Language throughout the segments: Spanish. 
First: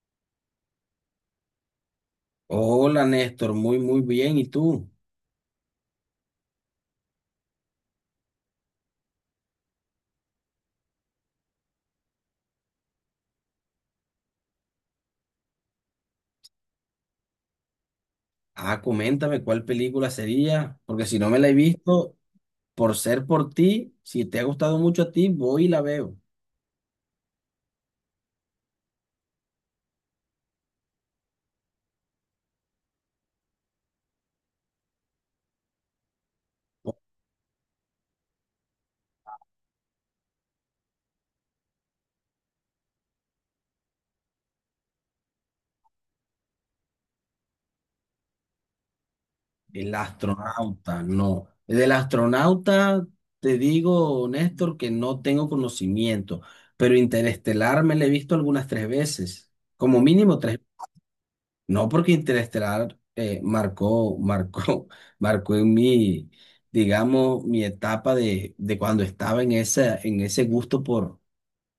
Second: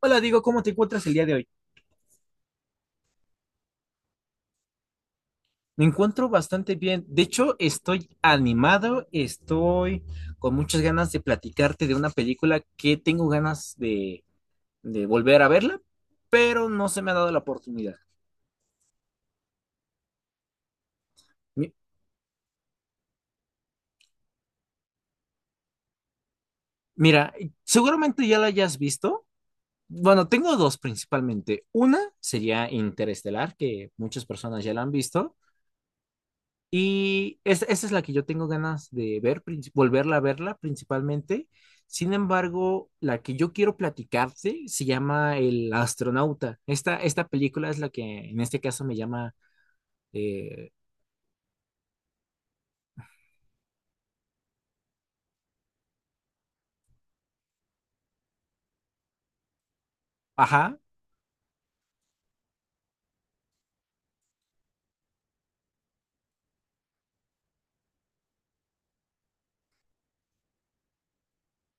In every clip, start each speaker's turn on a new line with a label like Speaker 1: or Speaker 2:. Speaker 1: Hola, digo, ¿cómo te encuentras el día de hoy?
Speaker 2: Hola Néstor, muy muy bien. ¿Y tú?
Speaker 1: Me encuentro bastante bien. De hecho, estoy animado, estoy con muchas ganas de platicarte de una película que tengo ganas de volver a verla, pero no se me ha dado la oportunidad.
Speaker 2: Ah, coméntame cuál película sería, porque si no me la he
Speaker 1: Mi-
Speaker 2: visto, por ser por ti, si te ha gustado mucho a ti, voy y la veo.
Speaker 1: Mira, seguramente ya la hayas visto. Bueno, tengo dos principalmente. Una sería Interestelar, que muchas personas ya la han visto. Y esa es la que yo tengo ganas de ver, volverla a verla principalmente. Sin embargo, la que yo quiero platicarte se llama El Astronauta. Esta película es la que en este caso me llama.
Speaker 2: El
Speaker 1: eh,
Speaker 2: astronauta, no. Del astronauta, te digo, Néstor, que no tengo conocimiento, pero Interestelar me la he visto algunas 3 veces, como mínimo tres.
Speaker 1: ajá.
Speaker 2: No, porque Interestelar marcó, marcó, marcó en mí, digamos, mi etapa de, cuando estaba en esa, en ese gusto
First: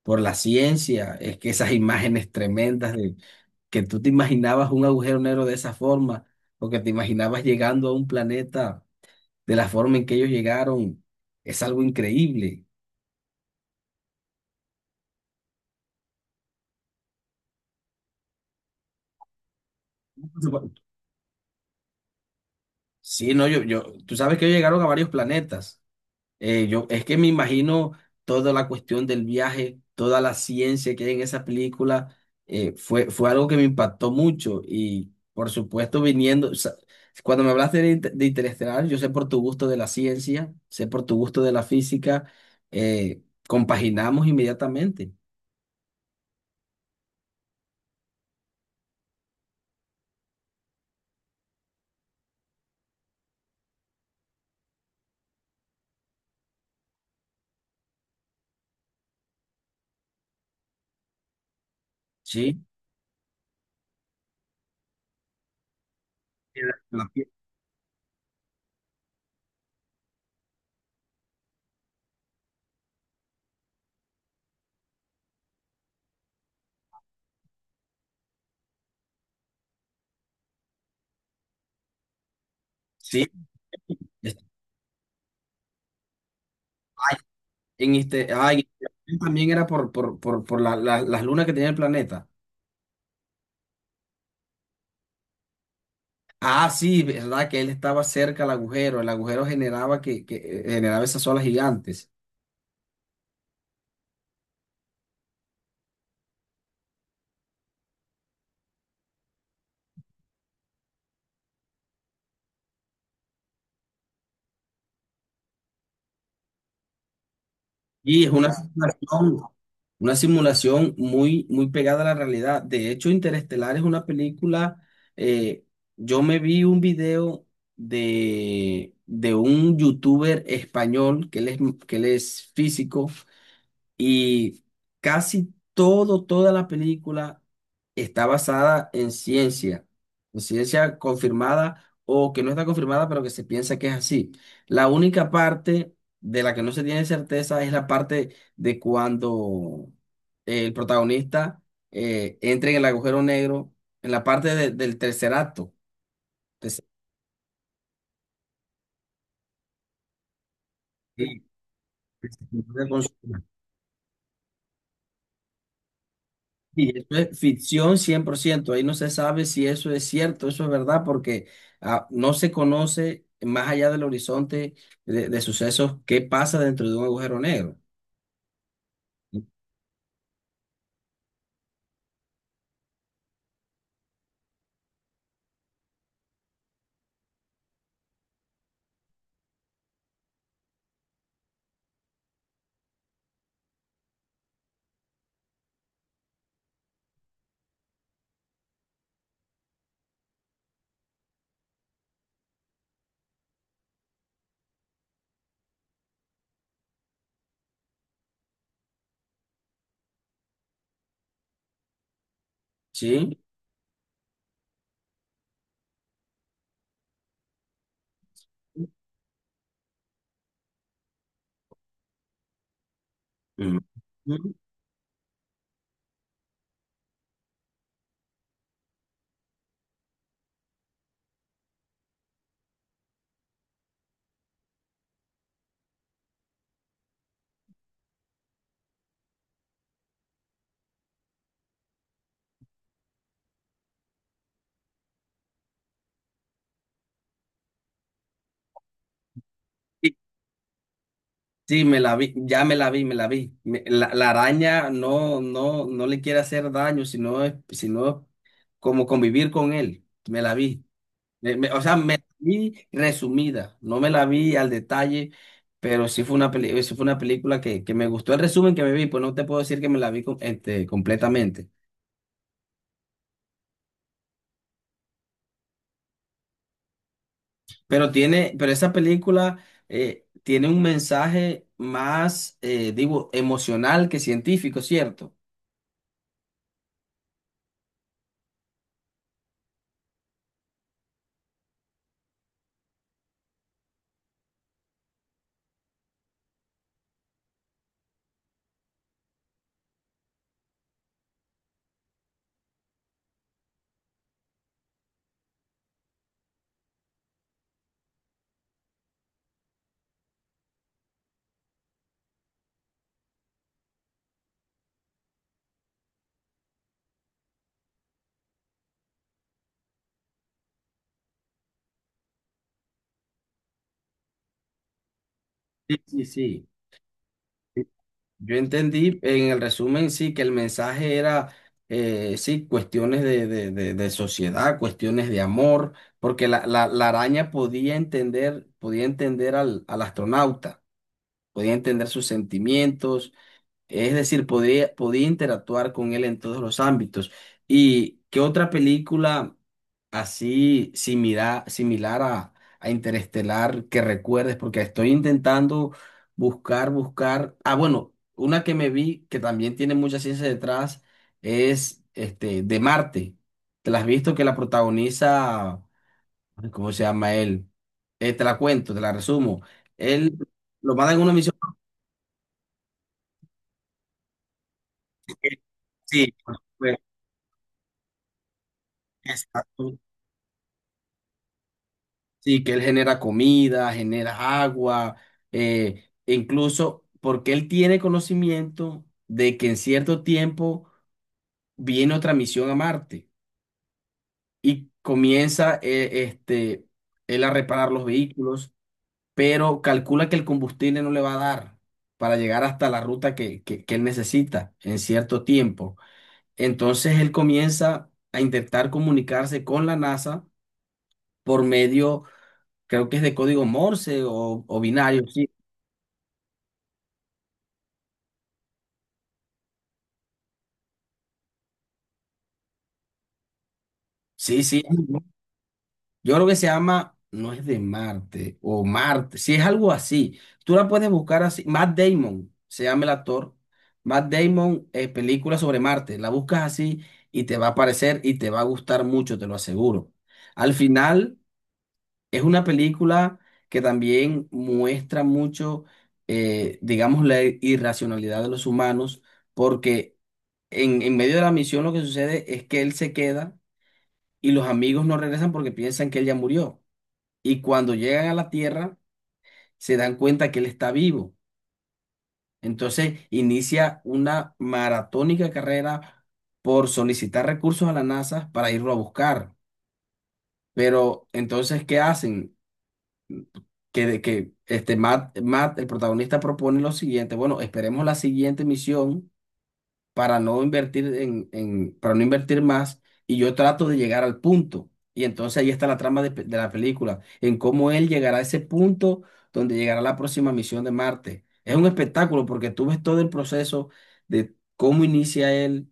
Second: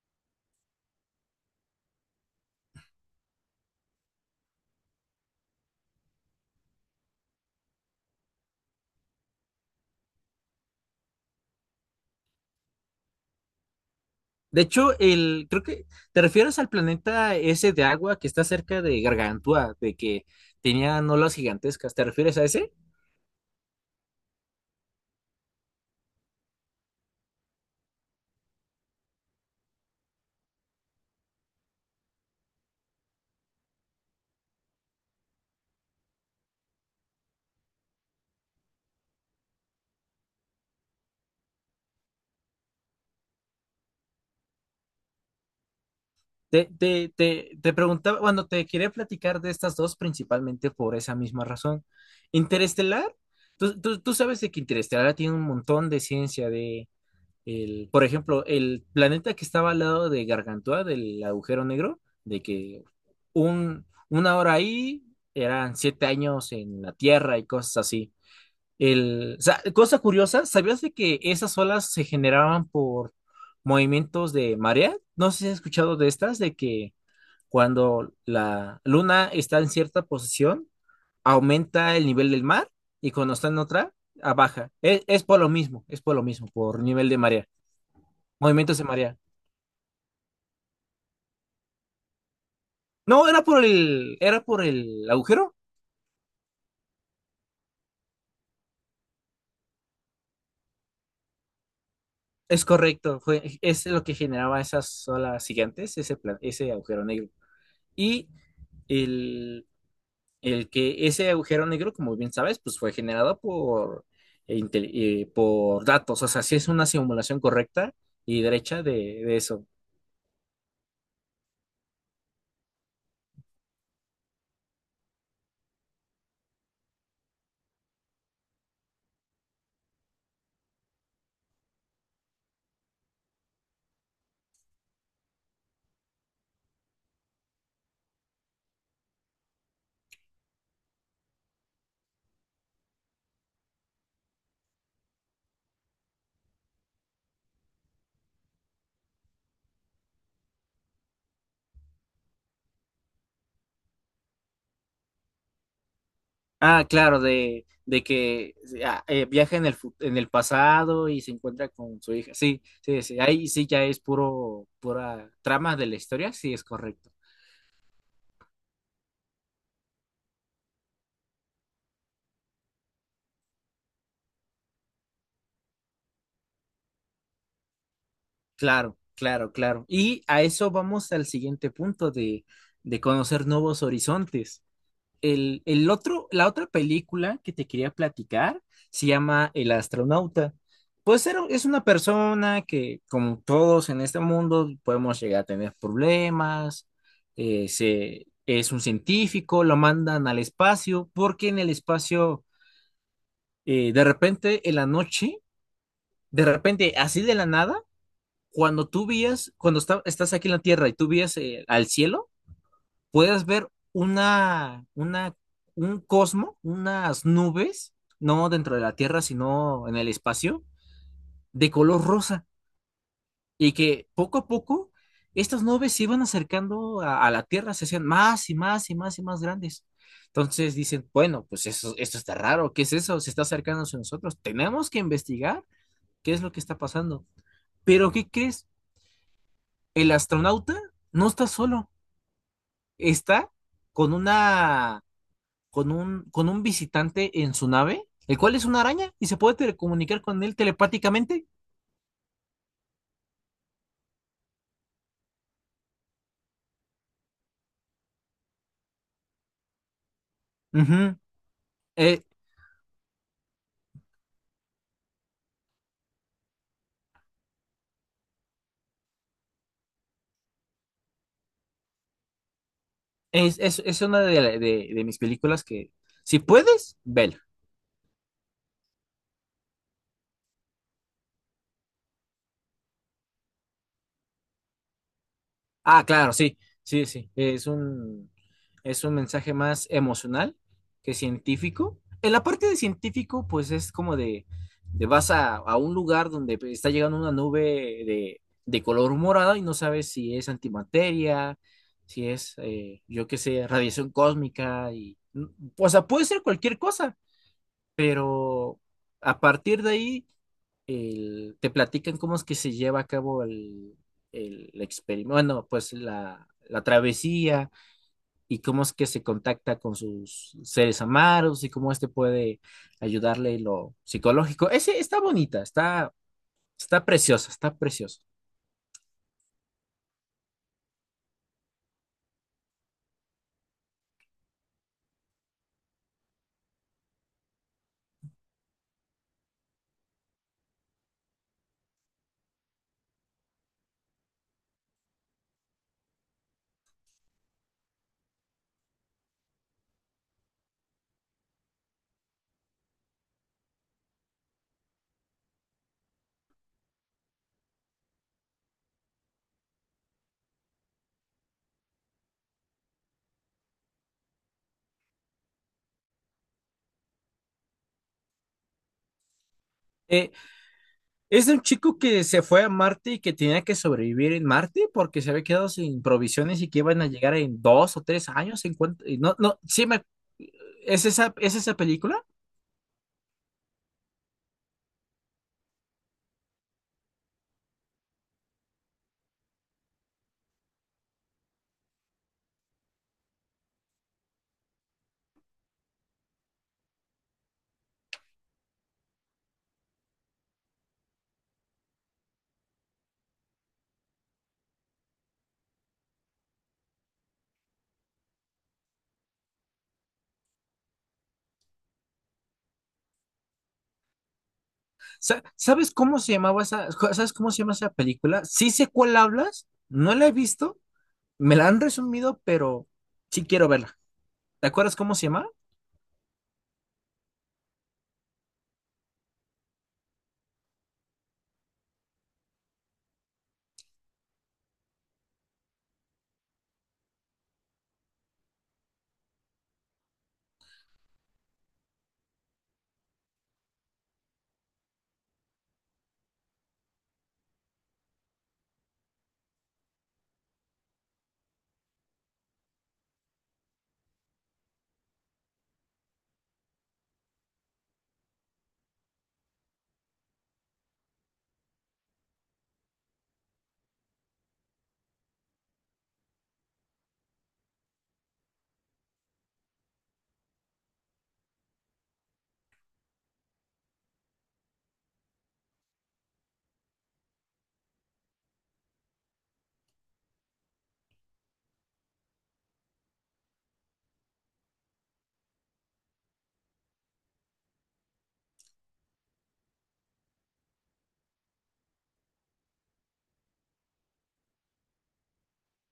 Speaker 2: por la ciencia. Es que esas imágenes tremendas de que tú te imaginabas un agujero negro de esa forma, o que te imaginabas llegando a un planeta de la forma en que ellos llegaron, es algo increíble.
Speaker 1: De hecho, creo que te refieres al planeta ese de agua que está cerca de Gargantúa, de que tenía olas gigantescas. ¿Te refieres a ese?
Speaker 2: Sí, no, yo, tú sabes que ellos llegaron a varios planetas. Es que me imagino toda la cuestión del viaje, toda la ciencia que hay en esa película. Fue algo que me impactó mucho y, por supuesto, viniendo, o sea, cuando me hablaste de, de Interestelar, yo sé por tu gusto de la ciencia, sé por tu gusto de la física, eh, compaginamos inmediatamente,
Speaker 1: Te preguntaba, bueno, te quería platicar de estas dos principalmente por esa misma razón. Interestelar, tú sabes de que Interestelar tiene un montón de ciencia de, el, por ejemplo, el planeta que estaba al lado de Gargantúa, del agujero negro, de
Speaker 2: ¿sí?
Speaker 1: que una hora ahí eran 7 años en la
Speaker 2: En la-
Speaker 1: Tierra y cosas así. O sea, cosa curiosa, ¿sabías de que esas olas se generaban por movimientos de marea? No sé si has escuchado de estas, de que cuando la luna está en cierta posición, aumenta el nivel del mar y
Speaker 2: Sí,
Speaker 1: cuando está en otra, a
Speaker 2: es-
Speaker 1: baja. Es por lo mismo, es por lo mismo, por nivel
Speaker 2: ay,
Speaker 1: de marea,
Speaker 2: en este, ay,
Speaker 1: movimientos de marea.
Speaker 2: también era por las lunas que tenía el planeta.
Speaker 1: No, era por el agujero.
Speaker 2: Ah, sí, verdad que él estaba cerca al agujero. El agujero generaba que generaba esas olas gigantes.
Speaker 1: Es correcto, fue, es lo que generaba esas olas gigantes, ese agujero negro. Y el, el que ese agujero negro, como bien sabes, pues fue generado por datos. O sea, sí es una simulación correcta
Speaker 2: Y es
Speaker 1: y derecha de eso.
Speaker 2: una simulación muy, muy pegada a la realidad. De hecho, Interestelar es una película. eh, yo me vi un video de un youtuber español que él es físico. Y casi todo, toda la película está basada en ciencia confirmada o que no está confirmada, pero que se piensa que es así. La única parte de la que no se tiene certeza es la parte de cuando el protagonista entra en el agujero negro, en la parte del tercer acto. Que se-
Speaker 1: Ah, claro, de que viaja en el pasado y se encuentra con su hija. Sí, sí, sí, ahí sí ya es puro, pura trama de la historia, sí es
Speaker 2: Y eso
Speaker 1: correcto.
Speaker 2: es ficción 100%. Ahí no se sabe si eso es cierto, eso es verdad, porque no se conoce más allá del horizonte de, sucesos qué pasa dentro de un agujero negro.
Speaker 1: Claro, claro, claro. Y a eso vamos al siguiente punto de conocer nuevos horizontes. El otro, la otra película que te quería platicar se llama El Astronauta. Pues es una persona que, como todos en este mundo, podemos llegar a tener problemas. Es un científico, lo mandan al espacio, porque en el espacio, de repente, en la noche, de repente, así de la nada, cuando tú vías, cuando estás aquí en la Tierra y tú vías al cielo,
Speaker 2: ¿Sí?
Speaker 1: puedas ver un cosmo, unas nubes, no dentro de la Tierra, sino en el espacio, de color rosa, y
Speaker 2: Mm.
Speaker 1: que poco a
Speaker 2: Mm.
Speaker 1: poco estas nubes se iban acercando a la Tierra, se hacían más y más y más y más grandes. Entonces dicen, bueno, pues eso, esto está raro, ¿qué es eso? Se está acercando a nosotros, tenemos que investigar qué es lo que está pasando. Pero ¿qué crees? El astronauta no está solo, está con una con un visitante en su nave, el cual es una araña y se puede
Speaker 2: Sí,
Speaker 1: telecomunicar con él telepáticamente.
Speaker 2: sí, me la vi, ya me la vi, me la vi. La, araña no, no, no le quiere hacer daño, sino, como convivir con él. Me la vi.
Speaker 1: Ujú.
Speaker 2: O sea, me
Speaker 1: Eh,
Speaker 2: la vi resumida, no me la vi al detalle, pero sí fue una película que, me gustó el resumen que me vi, pues no te puedo decir que me la vi este, completamente.
Speaker 1: es una de mis películas que, si puedes, vela.
Speaker 2: Pero esa película tiene un mensaje más, digo, emocional que científico, ¿cierto?
Speaker 1: Ah, claro, sí, sí, sí. Es un mensaje más emocional que científico. En la parte de científico, pues es como de vas a un lugar donde está llegando una nube de color morado y no sabes si es antimateria, si es, yo qué sé, radiación cósmica y, o sea, puede ser cualquier cosa, pero a partir de ahí te platican cómo es que se lleva a cabo el experimento, bueno, pues la travesía y cómo es que se contacta con sus seres amados y cómo este puede ayudarle en lo psicológico. Ese está bonita,
Speaker 2: Sí,
Speaker 1: está,
Speaker 2: sí, sí.
Speaker 1: está preciosa, está preciosa.
Speaker 2: Yo entendí en el resumen, sí, que el mensaje era, sí, cuestiones de sociedad, cuestiones de amor, porque la araña podía entender al astronauta, podía entender sus sentimientos, es decir, podría, podía interactuar con él en todos los ámbitos. ¿Y qué otra película así similar a Interestelar que recuerdes? Porque estoy intentando buscar, buscar. Ah, bueno, una que me vi que también tiene mucha ciencia detrás es de Marte. ¿Te la has visto? Que la protagoniza, ay, ¿cómo se llama él? Te la cuento, te la resumo.
Speaker 1: Eh,
Speaker 2: Él lo mandan en una
Speaker 1: es de
Speaker 2: misión.
Speaker 1: un chico que se fue a Marte y que tenía que sobrevivir en Marte porque se había quedado sin
Speaker 2: Sí,
Speaker 1: provisiones y que iban a llegar en 2 o 3 años. Y no, no, sí
Speaker 2: exacto.
Speaker 1: me, ¿es esa película?
Speaker 2: Sí, que él genera comida, genera agua, e incluso porque él tiene conocimiento de que en cierto tiempo viene otra misión a Marte y comienza él a reparar los vehículos, pero calcula que el combustible no le va a dar para llegar hasta la ruta que él necesita en cierto tiempo. Entonces él comienza a intentar comunicarse con la NASA por medio, creo que es, de código Morse o binario, sí.
Speaker 1: ¿Sabes cómo se llamaba esa, sabes cómo se llama esa película? Sí sé cuál hablas, no la he visto, me la han resumido, pero sí quiero verla.
Speaker 2: Sí,
Speaker 1: ¿Te
Speaker 2: sí.
Speaker 1: acuerdas cómo se llama?
Speaker 2: Yo creo que se llama, no es, de Marte o Marte, sí es algo así. Tú la puedes buscar así. Matt Damon, se llama el actor. Matt Damon, película sobre Marte. La buscas así y te va a aparecer y te va a gustar mucho, te lo aseguro. Al final, es una película que también muestra mucho, digamos, la irracionalidad de los humanos, porque en medio de la misión lo que sucede es que él se queda y los amigos no regresan porque piensan que él ya murió. Y cuando llegan a la Tierra se dan cuenta que él está vivo. Entonces inicia una maratónica carrera por solicitar recursos a la NASA para irlo a buscar. Pero entonces, ¿qué hacen? Que este Matt, el protagonista, propone lo siguiente. Bueno, esperemos la siguiente misión para no invertir para no invertir más y yo trato de llegar al punto. Y entonces ahí está la trama de la película, en cómo él llegará a ese punto donde llegará la próxima misión de Marte. Es un espectáculo porque tú ves todo el proceso de cómo inicia él,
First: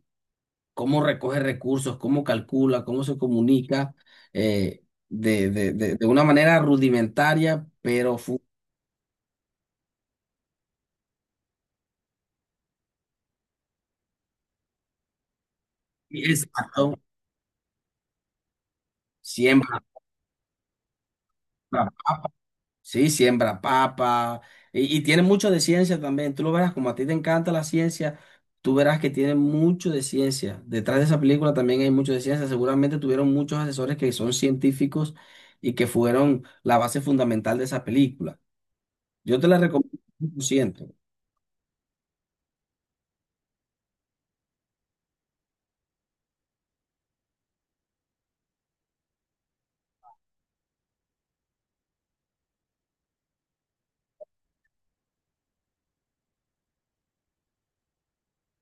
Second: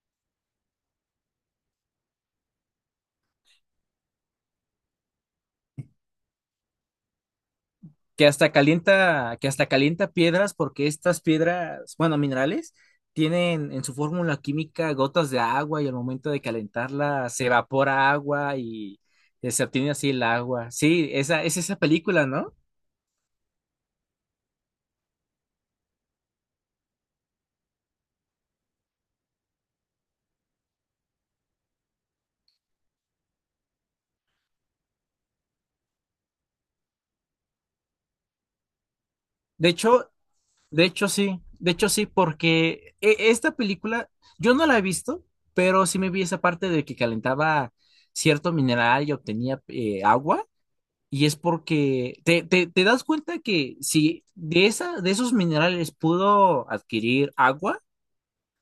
Speaker 2: cómo recoge recursos, cómo calcula, cómo se comunica, eh, de una manera rudimentaria, pero
Speaker 1: Que hasta calienta, que hasta calienta piedras porque estas piedras, bueno, minerales, tienen en su fórmula química gotas de agua y al momento de
Speaker 2: exacto,
Speaker 1: calentarla se evapora agua y se
Speaker 2: siembra.
Speaker 1: obtiene así el agua. Sí, esa es esa película, ¿no?
Speaker 2: Sí, siembra papa y tiene mucho de ciencia también. Tú lo verás, como a ti te encanta la ciencia, tú verás que tiene mucho de ciencia. Detrás de esa película también hay mucho de ciencia. Seguramente tuvieron muchos asesores que son científicos y que fueron la base fundamental de esa película. Yo te la
Speaker 1: De
Speaker 2: recomiendo
Speaker 1: hecho,
Speaker 2: cien por ciento.
Speaker 1: Sí, de hecho, sí, porque esta película, yo no la he visto, pero sí me vi esa parte de que calentaba cierto mineral y obtenía agua, y es porque te das cuenta que si de esa, de esos minerales pudo adquirir agua,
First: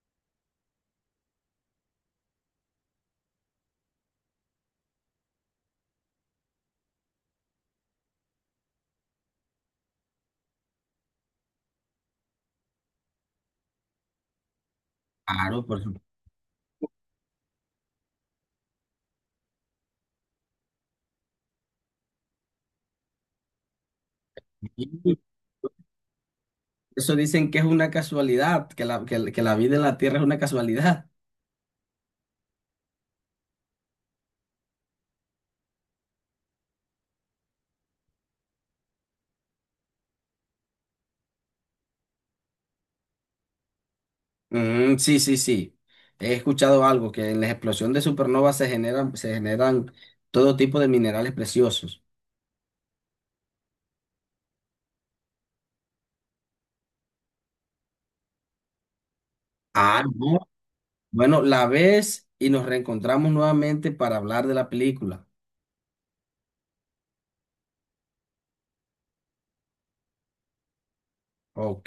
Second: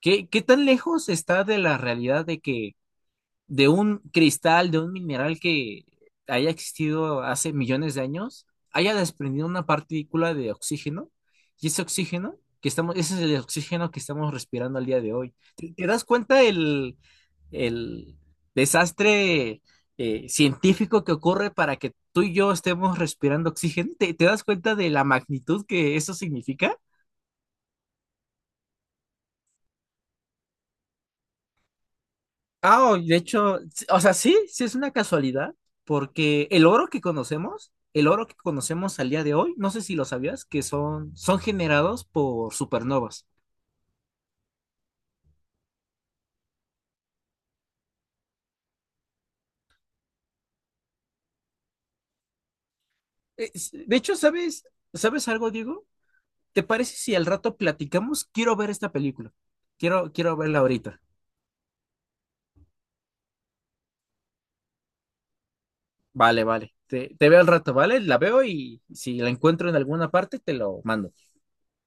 Speaker 1: ¿qué tan lejos está de la realidad de que de un cristal, de un mineral que haya existido hace millones de años, haya desprendido una partícula de oxígeno, y ese oxígeno que estamos, ese es el oxígeno que estamos respirando al día de hoy.
Speaker 2: Claro,
Speaker 1: ¿Te,
Speaker 2: por
Speaker 1: te
Speaker 2: supuesto.
Speaker 1: das cuenta el desastre científico que ocurre para que tú y yo estemos respirando oxígeno? ¿Te das cuenta de la magnitud que eso significa?
Speaker 2: Eso dicen que es una casualidad, la que la vida en la Tierra es una casualidad.
Speaker 1: Ah, de hecho, o sea, sí, sí es una casualidad, porque el oro que conocemos, el oro que conocemos al día de hoy, no sé si lo sabías, que son generados por supernovas.
Speaker 2: Mm, sí, sí, sí. He escuchado algo, que en la explosión de supernovas se generan todo tipo de minerales preciosos.
Speaker 1: De hecho, ¿sabes, algo, Diego? ¿Te parece si al rato platicamos? Quiero ver esta película.
Speaker 2: Ah,
Speaker 1: Quiero
Speaker 2: no.
Speaker 1: verla ahorita.
Speaker 2: Bueno, la ves y nos reencontramos nuevamente para hablar de la película.
Speaker 1: Vale, vale. Te veo al rato, ¿vale? La veo y si la encuentro en alguna parte, te lo mando.
Speaker 2: Ok.